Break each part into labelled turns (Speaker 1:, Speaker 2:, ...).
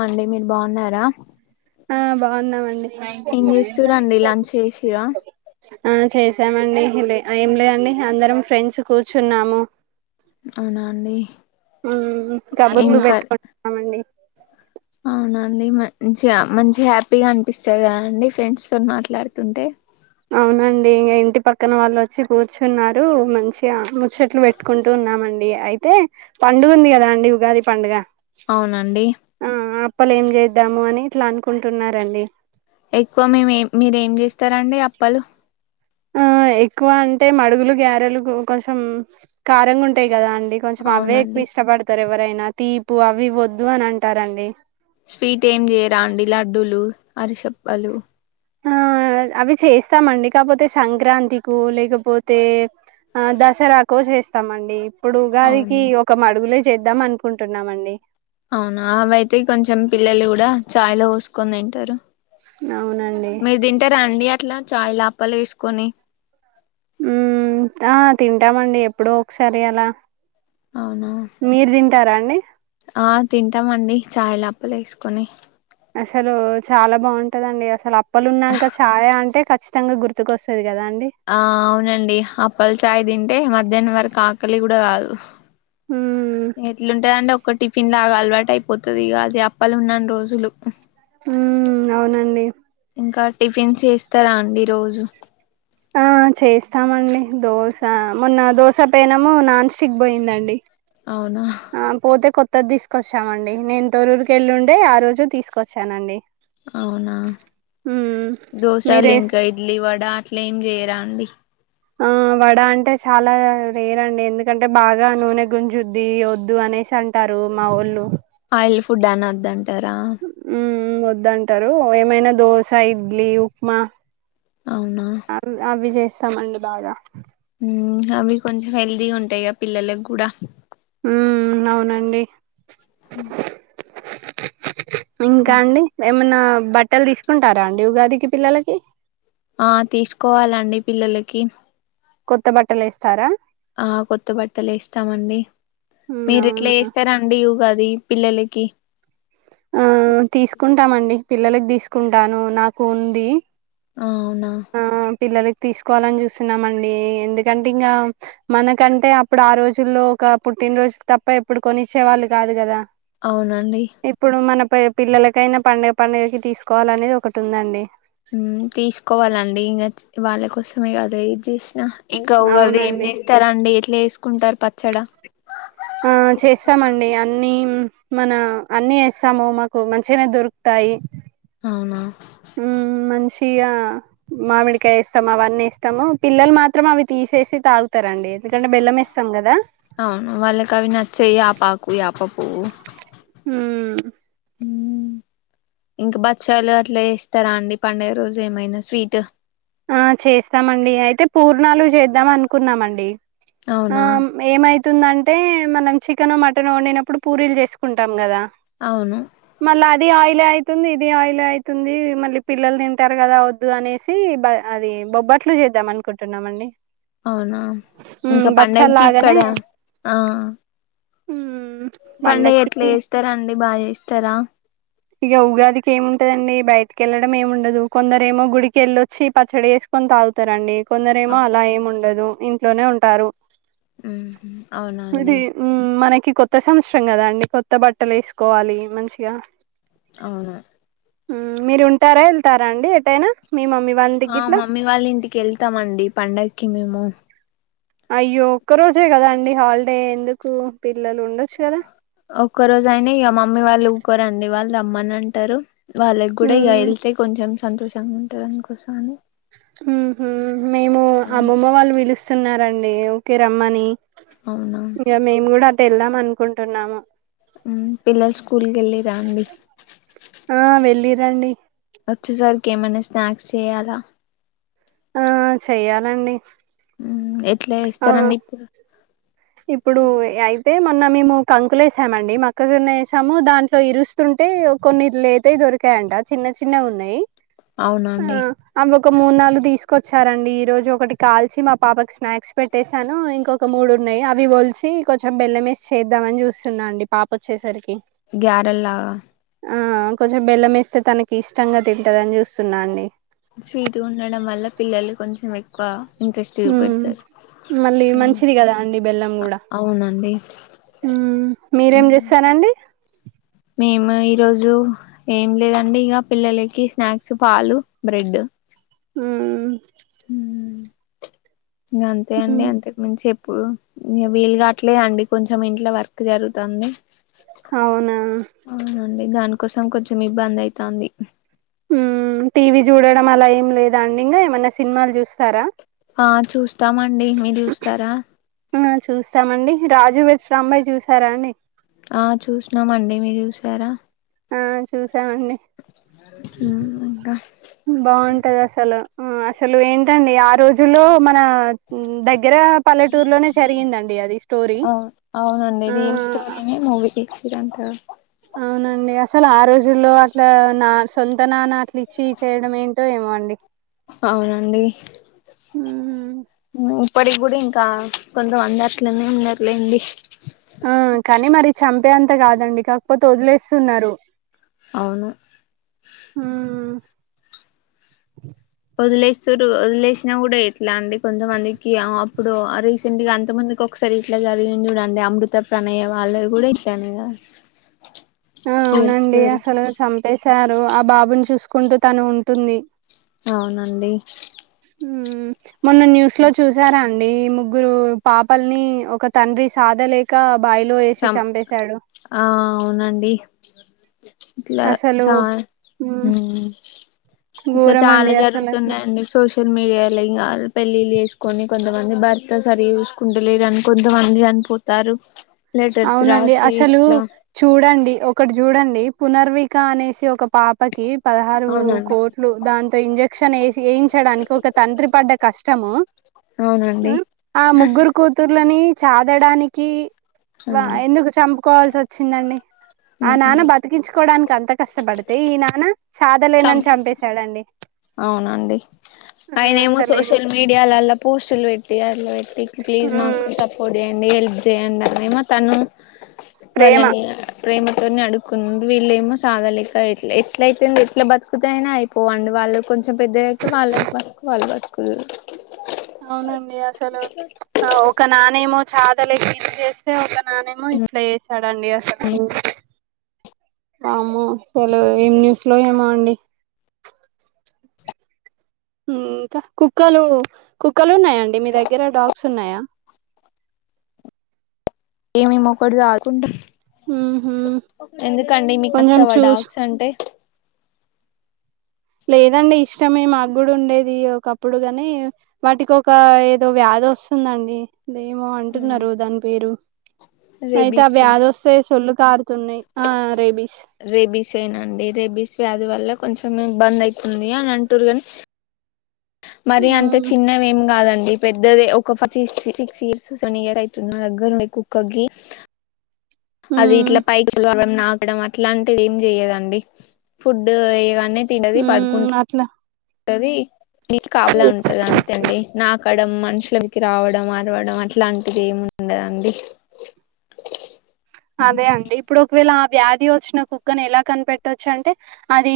Speaker 1: అండి మీరు బాగున్నారా
Speaker 2: ఆ బాగున్నామండి
Speaker 1: ఏం చేస్తురండి లంచ్ చేసిరా
Speaker 2: ఆ చేసామండి లేకా ఏం లేదండి అందరం ఫ్రెండ్స్ కూర్చున్నాము
Speaker 1: అవునా అండి
Speaker 2: మ్మ్
Speaker 1: ఏం
Speaker 2: కబుర్లు పెట్టుకుంటున్నామండి
Speaker 1: అవునా అండి మంచిగా మంచిగా హ్యాపీగా అనిపిస్తదా అండి ఫ్రెండ్స్ తో మాట్లాడుతుంటే
Speaker 2: అవునండి ఇంక ఇంటి పక్కన వాళ్ళు వచ్చి కూర్చున్నారు మంచిగా ముచ్చట్లు పెట్టుకుంటూ ఉన్నామండి అయితే పండుగ ఉంది కదా అండి ఉగాది పండుగ
Speaker 1: అవునండి
Speaker 2: లోప్పలే ఏం చేద్దాము అని ఇట్లా అనుకుంటున్న రండి
Speaker 1: ఎక్కువ మేమే మీరు ఏం చేస్తారండి అప్ పలు
Speaker 2: ఆ ఎక్కువ అంటే మడుగులు గ్యారెలు కొంచెం స్ కారెంగుంటాయ్ గదా అండి కొంచం అవే
Speaker 1: అవునండి
Speaker 2: ఎక్కువ ఇష్టపడతారు ఎవ రైనా తీపు అవి వద్దు అని అంటారండి
Speaker 1: స్వీట్ ఏం చేయరాండి లడ్డూలు అరిసెప్పలు
Speaker 2: ఆ అవి చేస్తామండి కాపోతే సంక్రాంతికో లేకపోతే ఆ దసరాకో చేస్తామండి. ఇప్పుడు ఉగాదికి
Speaker 1: అవును
Speaker 2: ఒక మడుగులే చేద్దాం అనుకుంటున్నామండి
Speaker 1: అవునా అవయితే కొంచెం పిల్లలు కూడా ఛాయ్ లో చ్చుకోని తింటరు
Speaker 2: అవునండి
Speaker 1: ట్లా చాయ్ లా ఆప్పలు వేసుకొని
Speaker 2: మ్మ్ ఆ తింటామండి ఎప్పుడు ఒకసారి అలా
Speaker 1: అవునా
Speaker 2: మీరు తింటారా అండి?
Speaker 1: ఆ తింటామండి చాయ్ లా ప్ప లేసుకొని
Speaker 2: అసలు చాలా బాగుంటదండి అస్ అసలు అప్పులు ఉన్నాంక చాయ్ అంటే ఖ చ్చితంగా గుర్తుకు వస్సది
Speaker 1: ఆ అవునండి అప్పల్ చాయ్ తింటే మ ధ్యానంవరకు ఆకలి కూడా కాదు
Speaker 2: హ్మ్.
Speaker 1: ఎట్లుంటదండి ఒక్క టిఫిన్ లాగా అలవాటైపోతుది ఇగ అది అప్పలు ఉన్నన్ రోజులు
Speaker 2: హ్మ్ అవునండి
Speaker 1: ఇంకా టిఫిన్స్ ఏస్తారా అండి రోజు
Speaker 2: ఆ చేస్తామండి దోశె మొన్న దోశ పెనము నాన్ స్టిక్ బోయిందండి.
Speaker 1: అవునా
Speaker 2: ఆ పోతే కొత్త్ కొత్తది తీసుకొచ్చామండి నేను తొరూరికి వెళ్ళి ఉండే ఆ రోజు తీసుకొచ్చానండి
Speaker 1: అవునా
Speaker 2: మ్మ్ మీరేస్
Speaker 1: దోసెలింకా ఇడ్లీ వడా అట్లేం జేయరాండి
Speaker 2: ఆ వడ అంటే చాలా వేరండి ఎందుకంటే బాగా నూనె గుంజుద్ది వద్దు అనేసి అంటారు మా వోళ్ళు.
Speaker 1: ఈఫుడ్డ్ అనద్దండి
Speaker 2: మ్ హ్మ్ మ్మ్ వద్దంటారు ఏమైనా దోశ ఇడ్లీ ఉప్మా
Speaker 1: అవునా
Speaker 2: అ ఆ విజయ్స్ తమండీ బాగా
Speaker 1: మ్మ్ అవి కొంజెం హెల్తీగా ఉంటాయ్ గ పిల్లల్లక్ గూడ
Speaker 2: మ్మ్ అవునండి
Speaker 1: హ్మ్
Speaker 2: ఇంకా అండి ఏమనా బట్టలు తీసుకుంటారా అండి ఉగాదికి పిల్లలకి
Speaker 1: ఆ తీసుకోవాలండి పిల్లలకి
Speaker 2: కొత్త బట్టలు ఎస్తారా
Speaker 1: ఆ కొత్త బట్టలు వేస్తామండి మీరు ఎట్లా
Speaker 2: అవునా
Speaker 1: చేస్తారాండి ఇగాది పిల్లలకి
Speaker 2: ఆ తీసుకుంటామండి పిల్లలకి తీసుకుంటాను నాకు ఉంది
Speaker 1: అవునా
Speaker 2: ఆ పిల్లలకి తీసుకోవాలని చూస్తున్నామండి ఎందుకంటే ఇంకా మనకంటే అప్పుడు ఆ రోజుల్లో ఒక పుట్టినరోజుకి తప్ప ఎప్పుడు కొనిచ్చే వాళ్ళు కాదు కదా
Speaker 1: అవునండి
Speaker 2: ఇప్పుడు మన పిల్లలకైనా పండుగ పండుగకి తీసుకోవాల అనేది ఒకటి ఉందండి
Speaker 1: మ్మ్ తీసుకోవాలండి ఇంక వాళ్ళ కోసమే కద ఇది చేసినా ఇంకా ఉగాది ఏం
Speaker 2: అవునండి
Speaker 1: చేస్తారండి త [unintelligible] ఉగాది పచ్చడ
Speaker 2: ఆ చేస్తామండి అన్ని మన అన్ని వేస్తాము మాకు మంచిగానే దొరుకుతాయి
Speaker 1: అవునా
Speaker 2: హ్మ్. మంచిగా మామిడికాయ ఎస్తాం అవన్నీ ఎస్తాము పిల్లలు మాత్రం అవి తీసేసి తాగు
Speaker 1: అవును వాళ్ళ కవి నాచ్చవు యాపాకు యాప అవును
Speaker 2: మ్మ్
Speaker 1: ఇంకా బక్ష్యలు అట్లా ఇస్తారా అండి పండగ రోజు ఏమైనా స్వీట్
Speaker 2: ఆ చేస్తామండి అయితే పూర్ణాలు చేద్దాం అనుకు కున్నామండి ఆ
Speaker 1: అవునా
Speaker 2: మీమైత్ అతుందంటే మనం చికెన్ మటన్ వండినప్పుడు పూరీలు చేసుకుంటాం కదా
Speaker 1: అవున
Speaker 2: మళ్ళీ అది ఆయిలే అయితుంది ఇది ఆయిలే అయితుంది మళ్ళీ పిల్లలు తింటారు కదా వద్దు అనేసి అది బొబ్బట్లు చేద్దాం అనుకుంటున్నామ అండి
Speaker 1: అవునా
Speaker 2: బచ్చల్లాగానే
Speaker 1: ఆ
Speaker 2: ఉను
Speaker 1: పండుగ ఎట్లా చేస్తారు అండి బాగా చేస్ తనా
Speaker 2: ఇక ఉగాదికి ఏముంటదండి బయటకి వెళ్లడం ఏమ్ ఉండదు కొందరు ఏమో గుడికి వెళ్ళొచ్చి పచ్చడి చేసుకొని తాగుతారండి కొందరేమో అలా ఏమి ఉండదు ఇంట్లోనే ఉంటారు
Speaker 1: ఉహుమ్ అవునా అండి.
Speaker 2: కి కొత్త సంవత్సరం కదా అండి, కొత్త బట్టలు ఏస్కోవాలి మంచిగా.
Speaker 1: అవునా.
Speaker 2: ఉమ్ మీరు ఉంటారా, ఎళ్తారా అండి ఎటైనా. మీ మమ్మీ వాళ్ళ ఇంటికి
Speaker 1: ఆ
Speaker 2: గిట్లా
Speaker 1: మమ్మీ వాళ్ళ ఇంటికి ఎళ్తామండి పండగ్కి మేము.
Speaker 2: అయ్యో ఒక్క రోజే కదా అండి, హాలిడే ఎందుకు తి.
Speaker 1: ఒక్కో రోజైనా, ఇగ మమ్మీ వాళ్ళు. ఒక రండి, వాళ్ళు రమ్మన్ అంటారు. వాళ్ళగ్ గూడా ఇగా
Speaker 2: మ్మ్,
Speaker 1: ఎళ్తే కొంచెం. సంతోషంగా ఉంటదాని కోసాని.
Speaker 2: ఉహుమ్, మేము
Speaker 1: అవును
Speaker 2: అమ్మమ్మ వాళ్ళు పిలుస్త్. స్తున్నారండి, ఓకే రమ్మని.
Speaker 1: అవునా
Speaker 2: ఇగా మేం గూడా అత్. వెళ్దాం అనుకుంటున్నాము.
Speaker 1: ఉమ్ పిల్లల్ స్కూల్కి ఎళ్ళిరా అండి.
Speaker 2: రండి.
Speaker 1: వచ్చేసరికి ఏమన్నా స్నాక్స్ చేయాలా?
Speaker 2: ఆ చెయ్యాలండి.
Speaker 1: ఎట్ల
Speaker 2: ఆ
Speaker 1: ఏస్తారండి ఇప్పుడు.
Speaker 2: ఇప్పుడు యాయిత్. తే, మొన్న మేము కంకులు ఏసామండి. మక్కజొన్న ఏసాము దాంట్లో ఇరుస్తుంటే కొన్ని లేతయి దొరికాయంట, చిన్న చిన్నగా ఉన్నాయి. ఆ
Speaker 1: అవునండి
Speaker 2: అమొక్. ఒక మూడ్, నాలుగు తీసుకొచ్చారండి. ఈ రోజు ఒకటి కాల్చి మా పాపకి స్నాక్స్ పెట్టసాను, ఇంకొక మూడు. ఉన్నాయి. అవి ఓల్సి కొంచెం బెల్లంఎసి, చేద్దామని చూస్తున్నా అండి పాప ఓచ్చేసరికి.
Speaker 1: గ్యారేల్ లాగా.
Speaker 2: ఆ కొంచెం బెల్లంఎస్తే, తనకి ఇష్టంగా తింటందని జూస్తున్నా అండి.
Speaker 1: స్వీట్గా ఉండడం వల్ల పిల్లలు కొంచెం ఎక్కువ. ఇంట్రెస్ట్
Speaker 2: ఉమ్
Speaker 1: చూపెడతారు
Speaker 2: మళ్ళీ
Speaker 1: అవును
Speaker 2: మంచిది కదా అండి బెల్లం గూడ,
Speaker 1: అవునండి
Speaker 2: ఉమ్ మీరేం జేస్తారండి.
Speaker 1: మేము ఈ రోజు ఏం లేదండి ఇగా, పిల్లలకి స్నాక్స్ పాలు, బ్రెడ్.
Speaker 2: ఉమ్మ్.
Speaker 1: ఇంగా అంతే అండి,
Speaker 2: ఉమ్,
Speaker 1: అంతక్ మించి చెప్. ప్పుడు ఇగ వీల్ కాట్లేదండి, కొంచెం ఇంట్లో వర్క్ జరుగుతాంది.
Speaker 2: అవునా.
Speaker 1: [unintelligible] దానికోసం కొంచెం ఇబ్బంది అయితాంది.
Speaker 2: ఉమ్ టీ వీ చూడడం అలా ఏం లేదఅండి ఇంగా, ఏమన్నా సినిమాలు జూస్త్.
Speaker 1: ఆ చూస్తామండి, మీర్ చూస్తారా.
Speaker 2: ఆ చూస్తామండి రాజు వెడ్స్ రాంబయి చూసారా అండి
Speaker 1: ఆ చూసినాం అండి మీరు చూసారా
Speaker 2: ఆ చూసామండి
Speaker 1: ఉమ్ ఇంకా
Speaker 2: బాగుంటది అసలు ఆ అసలు ఏంటండి ఆ రోజుల్లో మన దగ్ స్టోరీ.
Speaker 1: అవ్ అవునండి
Speaker 2: ఆ
Speaker 1: రియల్ స్టోరీనే మూవీకి చిరంట
Speaker 2: జుల్లో అట్లా నా సొంత నాన్న అట్ల ఇచ్చి చేయడం ఏంటో ఏమో అండి
Speaker 1: అవునండి
Speaker 2: హ్మ్.
Speaker 1: మ్ ఇప్పటికి కూడా ఇంకా కొంతమంది అట్లనే ఉన్నరు లెండి
Speaker 2: ఆ కానీ మరి చంపే అం త కాదండి కాకపోతే వదిలేస్తున్నారు
Speaker 1: అవును
Speaker 2: హ్మ్.
Speaker 1: వదిలేస్తుర్రు వదిలేసినా కూడా ఎట్లా అండి కొంతమందికి అప్పుడు రీసెంట్ గా అంత మందికి ఒకసారి ఇట్లా జరిగింది చూడండి అమృత ప్రణయ్ వాళ్ళదీ కూడా ఇట్లనే గదా
Speaker 2: ఆ అవునండి అసలు చంపేశార్ రు ఆ బాబుని చూసుకుంటూ తను ఉంటుంది
Speaker 1: అవునండి
Speaker 2: హు మొన్న న్యూస్ లో చూసారా అన్ డి ముగ్గురు పాపల్ని ఒక తండ్రి సాధలేక బావిలో ఏసి
Speaker 1: చం
Speaker 2: చంపేశాడు.
Speaker 1: ఆ అవునండి ఇట్లా
Speaker 2: అసలు
Speaker 1: చా
Speaker 2: హ్మ్.
Speaker 1: మ్ ఇట్లా చాలా
Speaker 2: ఘోరమండి అసలట్లా.
Speaker 1: జరుగుతున్నాయండి సోషల్ మీడియాలో ఇంగా పెళ్ళిళ్ళు చేసుకొని కొంతమంది భర్త సరిగ చూసుకుంటలేడని కొంతమంది చనిపోతార్రు
Speaker 2: అవునండి అసలు చూడండి ఒ క్కటి చూడండి పునర్విక అనేసి ఒక పాపకి పదహారు
Speaker 1: అవునండి
Speaker 2: కోట్లు దాంతో ఇంజక్షన్ వేస్ వేయించడానికి ఒక తండ్రి పడ్డ కష్టము
Speaker 1: అవునండి
Speaker 2: ఆ ముగ్గురు కూతుర్లని చాదడానికి
Speaker 1: ఆ
Speaker 2: వా ఎందుకు చంపుకోవాల్సి వచ్చిం చిందండి ఆ నాన్న బతికించుకోవడానికి అంత కష్ ష్టపడుతే ఈ నాన చాదలేనని
Speaker 1: చంప
Speaker 2: చంపేశాడండి
Speaker 1: అవునండి
Speaker 2: ఆ
Speaker 1: ఆయనేమో
Speaker 2: అసలు
Speaker 1: సోషల్ మీడియాలల్ల పోస్టులు పెట్టి అట్ వెట్టి ప్లీజ్ మాకు
Speaker 2: మ్మ్
Speaker 1: సపోర్ట్ చేయండి హెల్ప్ చేయండి ఏ మేమో తను
Speaker 2: ప్రేమ
Speaker 1: వాళ్ళని ప్రేమతోని అడుకు వీళ్ళేమో సాగలేక ఎట్లా ఎట్లయితేో ఎట్లా బతుకుత అయినా అయిపోవండి వాళ్ళు కొంచెం పెద్ద యక వాళ్ళ బతుకు వాళ్ళు బసుకు దురు
Speaker 2: అవునం డి అసలు అవు ఒక నానేమో చాదల లేసి ఇంద చేస్తే ఒక నానేమో ఇట్లా చేసాడండి అసలు వామ్మో అసలు ఏం న్యూస్ లో ఏమో అండి ఇంకా కుక్కలు కుక్కలు ఉన్నాయాండి మీ దగ్గర డాగ్స్ ఉన్నాయా
Speaker 1: ఏమి ఇవ్వకూడదు ఆకుండా
Speaker 2: మ్మ్ హ్మ్
Speaker 1: ఎందుకండి మీకు
Speaker 2: కొంచెం
Speaker 1: నచ్చావా
Speaker 2: చూస్
Speaker 1: డాగ్స్ అంటే
Speaker 2: లేదండి ఇష్టమే మాకుగు ఉండేది ఒకప్పుడు గని వాటికి ఒక ఏదో వ్యాధి వస్తుందండి ఇదేమో అంటున్నారు దాని పేరు అయితే అ
Speaker 1: రేబీస్
Speaker 2: వ్యాధి వస్తే సొల్లు తారు
Speaker 1: రేబీస్ ఏ నాండి రేబీస్ వ్యాధి వల్ల కొంచెం ఇబ్బంద్ అయితుంది అని అంటురు కానీ మరి అంత
Speaker 2: హ్మ్
Speaker 1: చిన్నవి ఏం కాదండి అ పెద్దది ఒక సి సిక్స్ ఇయర్స్ వన్ ఇయర్ అయితున్న దగ్గర కుక్కగి అది
Speaker 2: హ్మ్
Speaker 1: ఇట్లా పైకి ఎరద్ నాకడం అట్లాంటిది ఏం చెయ్యదండి ఫుడ్ వేయగానే తిన్నది పడుకుంట్
Speaker 2: హ్మ్ అట్లా
Speaker 1: గది నీకు కాపలా ఉంటది అంతే అండి నాకు ఎక్కడం మనుషులకి రావడం అరవడం అట్లాంటిది ఏమి ఉండదండి
Speaker 2: అదే అండి ఇప్పుడు ఒకవేళ వ్యాధి వచ్చిన కుక్కని ఎలా కనిపెట్టవచ్చు అంటే అది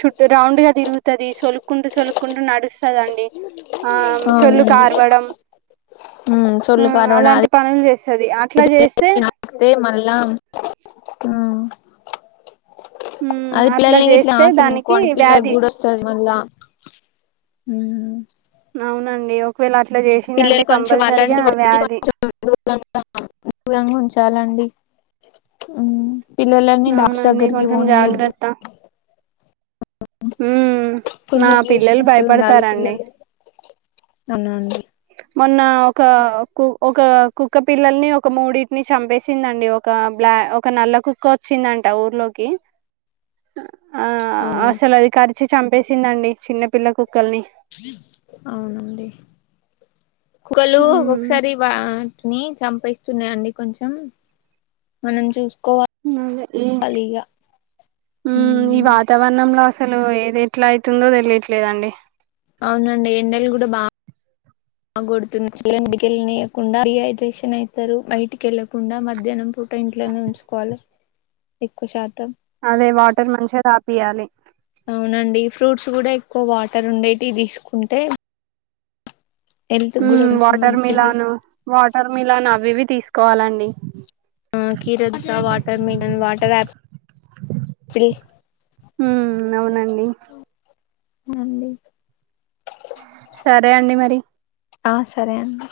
Speaker 2: చుట్ట రౌండ్ గా తిరుగుతది సొలుకుంటు సొలుకుంట నడుస్తు కదండి ఆ చల్లు
Speaker 1: అవునండి
Speaker 2: కార్వడం
Speaker 1: ఉమ్
Speaker 2: ఆ
Speaker 1: చొల్లు కరవడం
Speaker 2: అలాంటి
Speaker 1: అది
Speaker 2: పనులు చేస్తది అట్లా చేస్తే
Speaker 1: నాకితే మళ్ళా
Speaker 2: హ్మ్.
Speaker 1: అది
Speaker 2: అట్లా
Speaker 1: పిల్లలకి ఇట్లా
Speaker 2: చేస్తే
Speaker 1: హకిందిను
Speaker 2: దానికి
Speaker 1: కోండిపిల్లల
Speaker 2: వ్యాధి
Speaker 1: గుడ వస్తది మళ్ళా హ
Speaker 2: అవునండి ఒకవేళ అట్లా చేసిందంటే
Speaker 1: పిల్లలు కొంచెం అలాంటి
Speaker 2: కంపల్సరిగా
Speaker 1: వాటిని
Speaker 2: వ్యాధి
Speaker 1: కొంచం దూరంగా దూరంగా ఉంచాలండి అ పిల్లలని డాక్స
Speaker 2: అవునండి
Speaker 1: దగ్గర్కి
Speaker 2: కొంచెం
Speaker 1: పోనీయద్దు
Speaker 2: జాగ్రత్త ఉమ్ మా
Speaker 1: కొంచెం
Speaker 2: పిల్లలు
Speaker 1: చూసుకుంటూ ఉండాలి
Speaker 2: భయపడతారండి
Speaker 1: పిల్లలు అవున అండి
Speaker 2: మొన్న ఒక కు ఒక కుక్క పిల్లల్ని ఒక మూడిటిని చంపేసిందండి, ఒక బ్లా ఒక నల్ల కుక్క వచ్చిందంట ఊర్లోకి. ఆ
Speaker 1: హానా
Speaker 2: అసలు అది కరిచి చంపేసిందండి చిన్న పిల్లకు
Speaker 1: అవునండి కుగలు
Speaker 2: ఉమ్
Speaker 1: ఒకసారి బా ని చంపిస్తున్నా అండి కొంచెం మనం చూస్
Speaker 2: ఈ మ్మ్ ఈ వాతావరణంలో అస్ హలో ఏది ఎట్లా అయితుందో తెలియట్లేదండి
Speaker 1: అవునండి ఎండలు గుడ బా బాగొడుతుంది [unintelligible] నీయకుండ డీహైడ్రేషన్ అయితారు బయటికెళ్ళకుండా మధ్యాహ్నం పూట ఇంట్లోనే ఉంచుకోవాలి ఎక్కువ శాతం.
Speaker 2: అదే వాటర్ మంచిగ దాపియాలి
Speaker 1: అవునండి ఫ్రూట్స్ గుడ ఎక్కువ వాటర్ ఉండేటి తీసుకుంటే హెల్త్ కూడా
Speaker 2: హ్మ్
Speaker 1: కొంచెం
Speaker 2: వాటర్
Speaker 1: మంచిది
Speaker 2: మిలాన్ వాటర్ మిలాన్ అవివి తీసుకోవాలండి
Speaker 1: ఆ కిరత్జ వాటర్మిలన్ వాటర్ ఆపిల్
Speaker 2: మ్మ్ అవునండి ఉ
Speaker 1: అండి
Speaker 2: సరే అండి మరి
Speaker 1: ఆ సరే అండి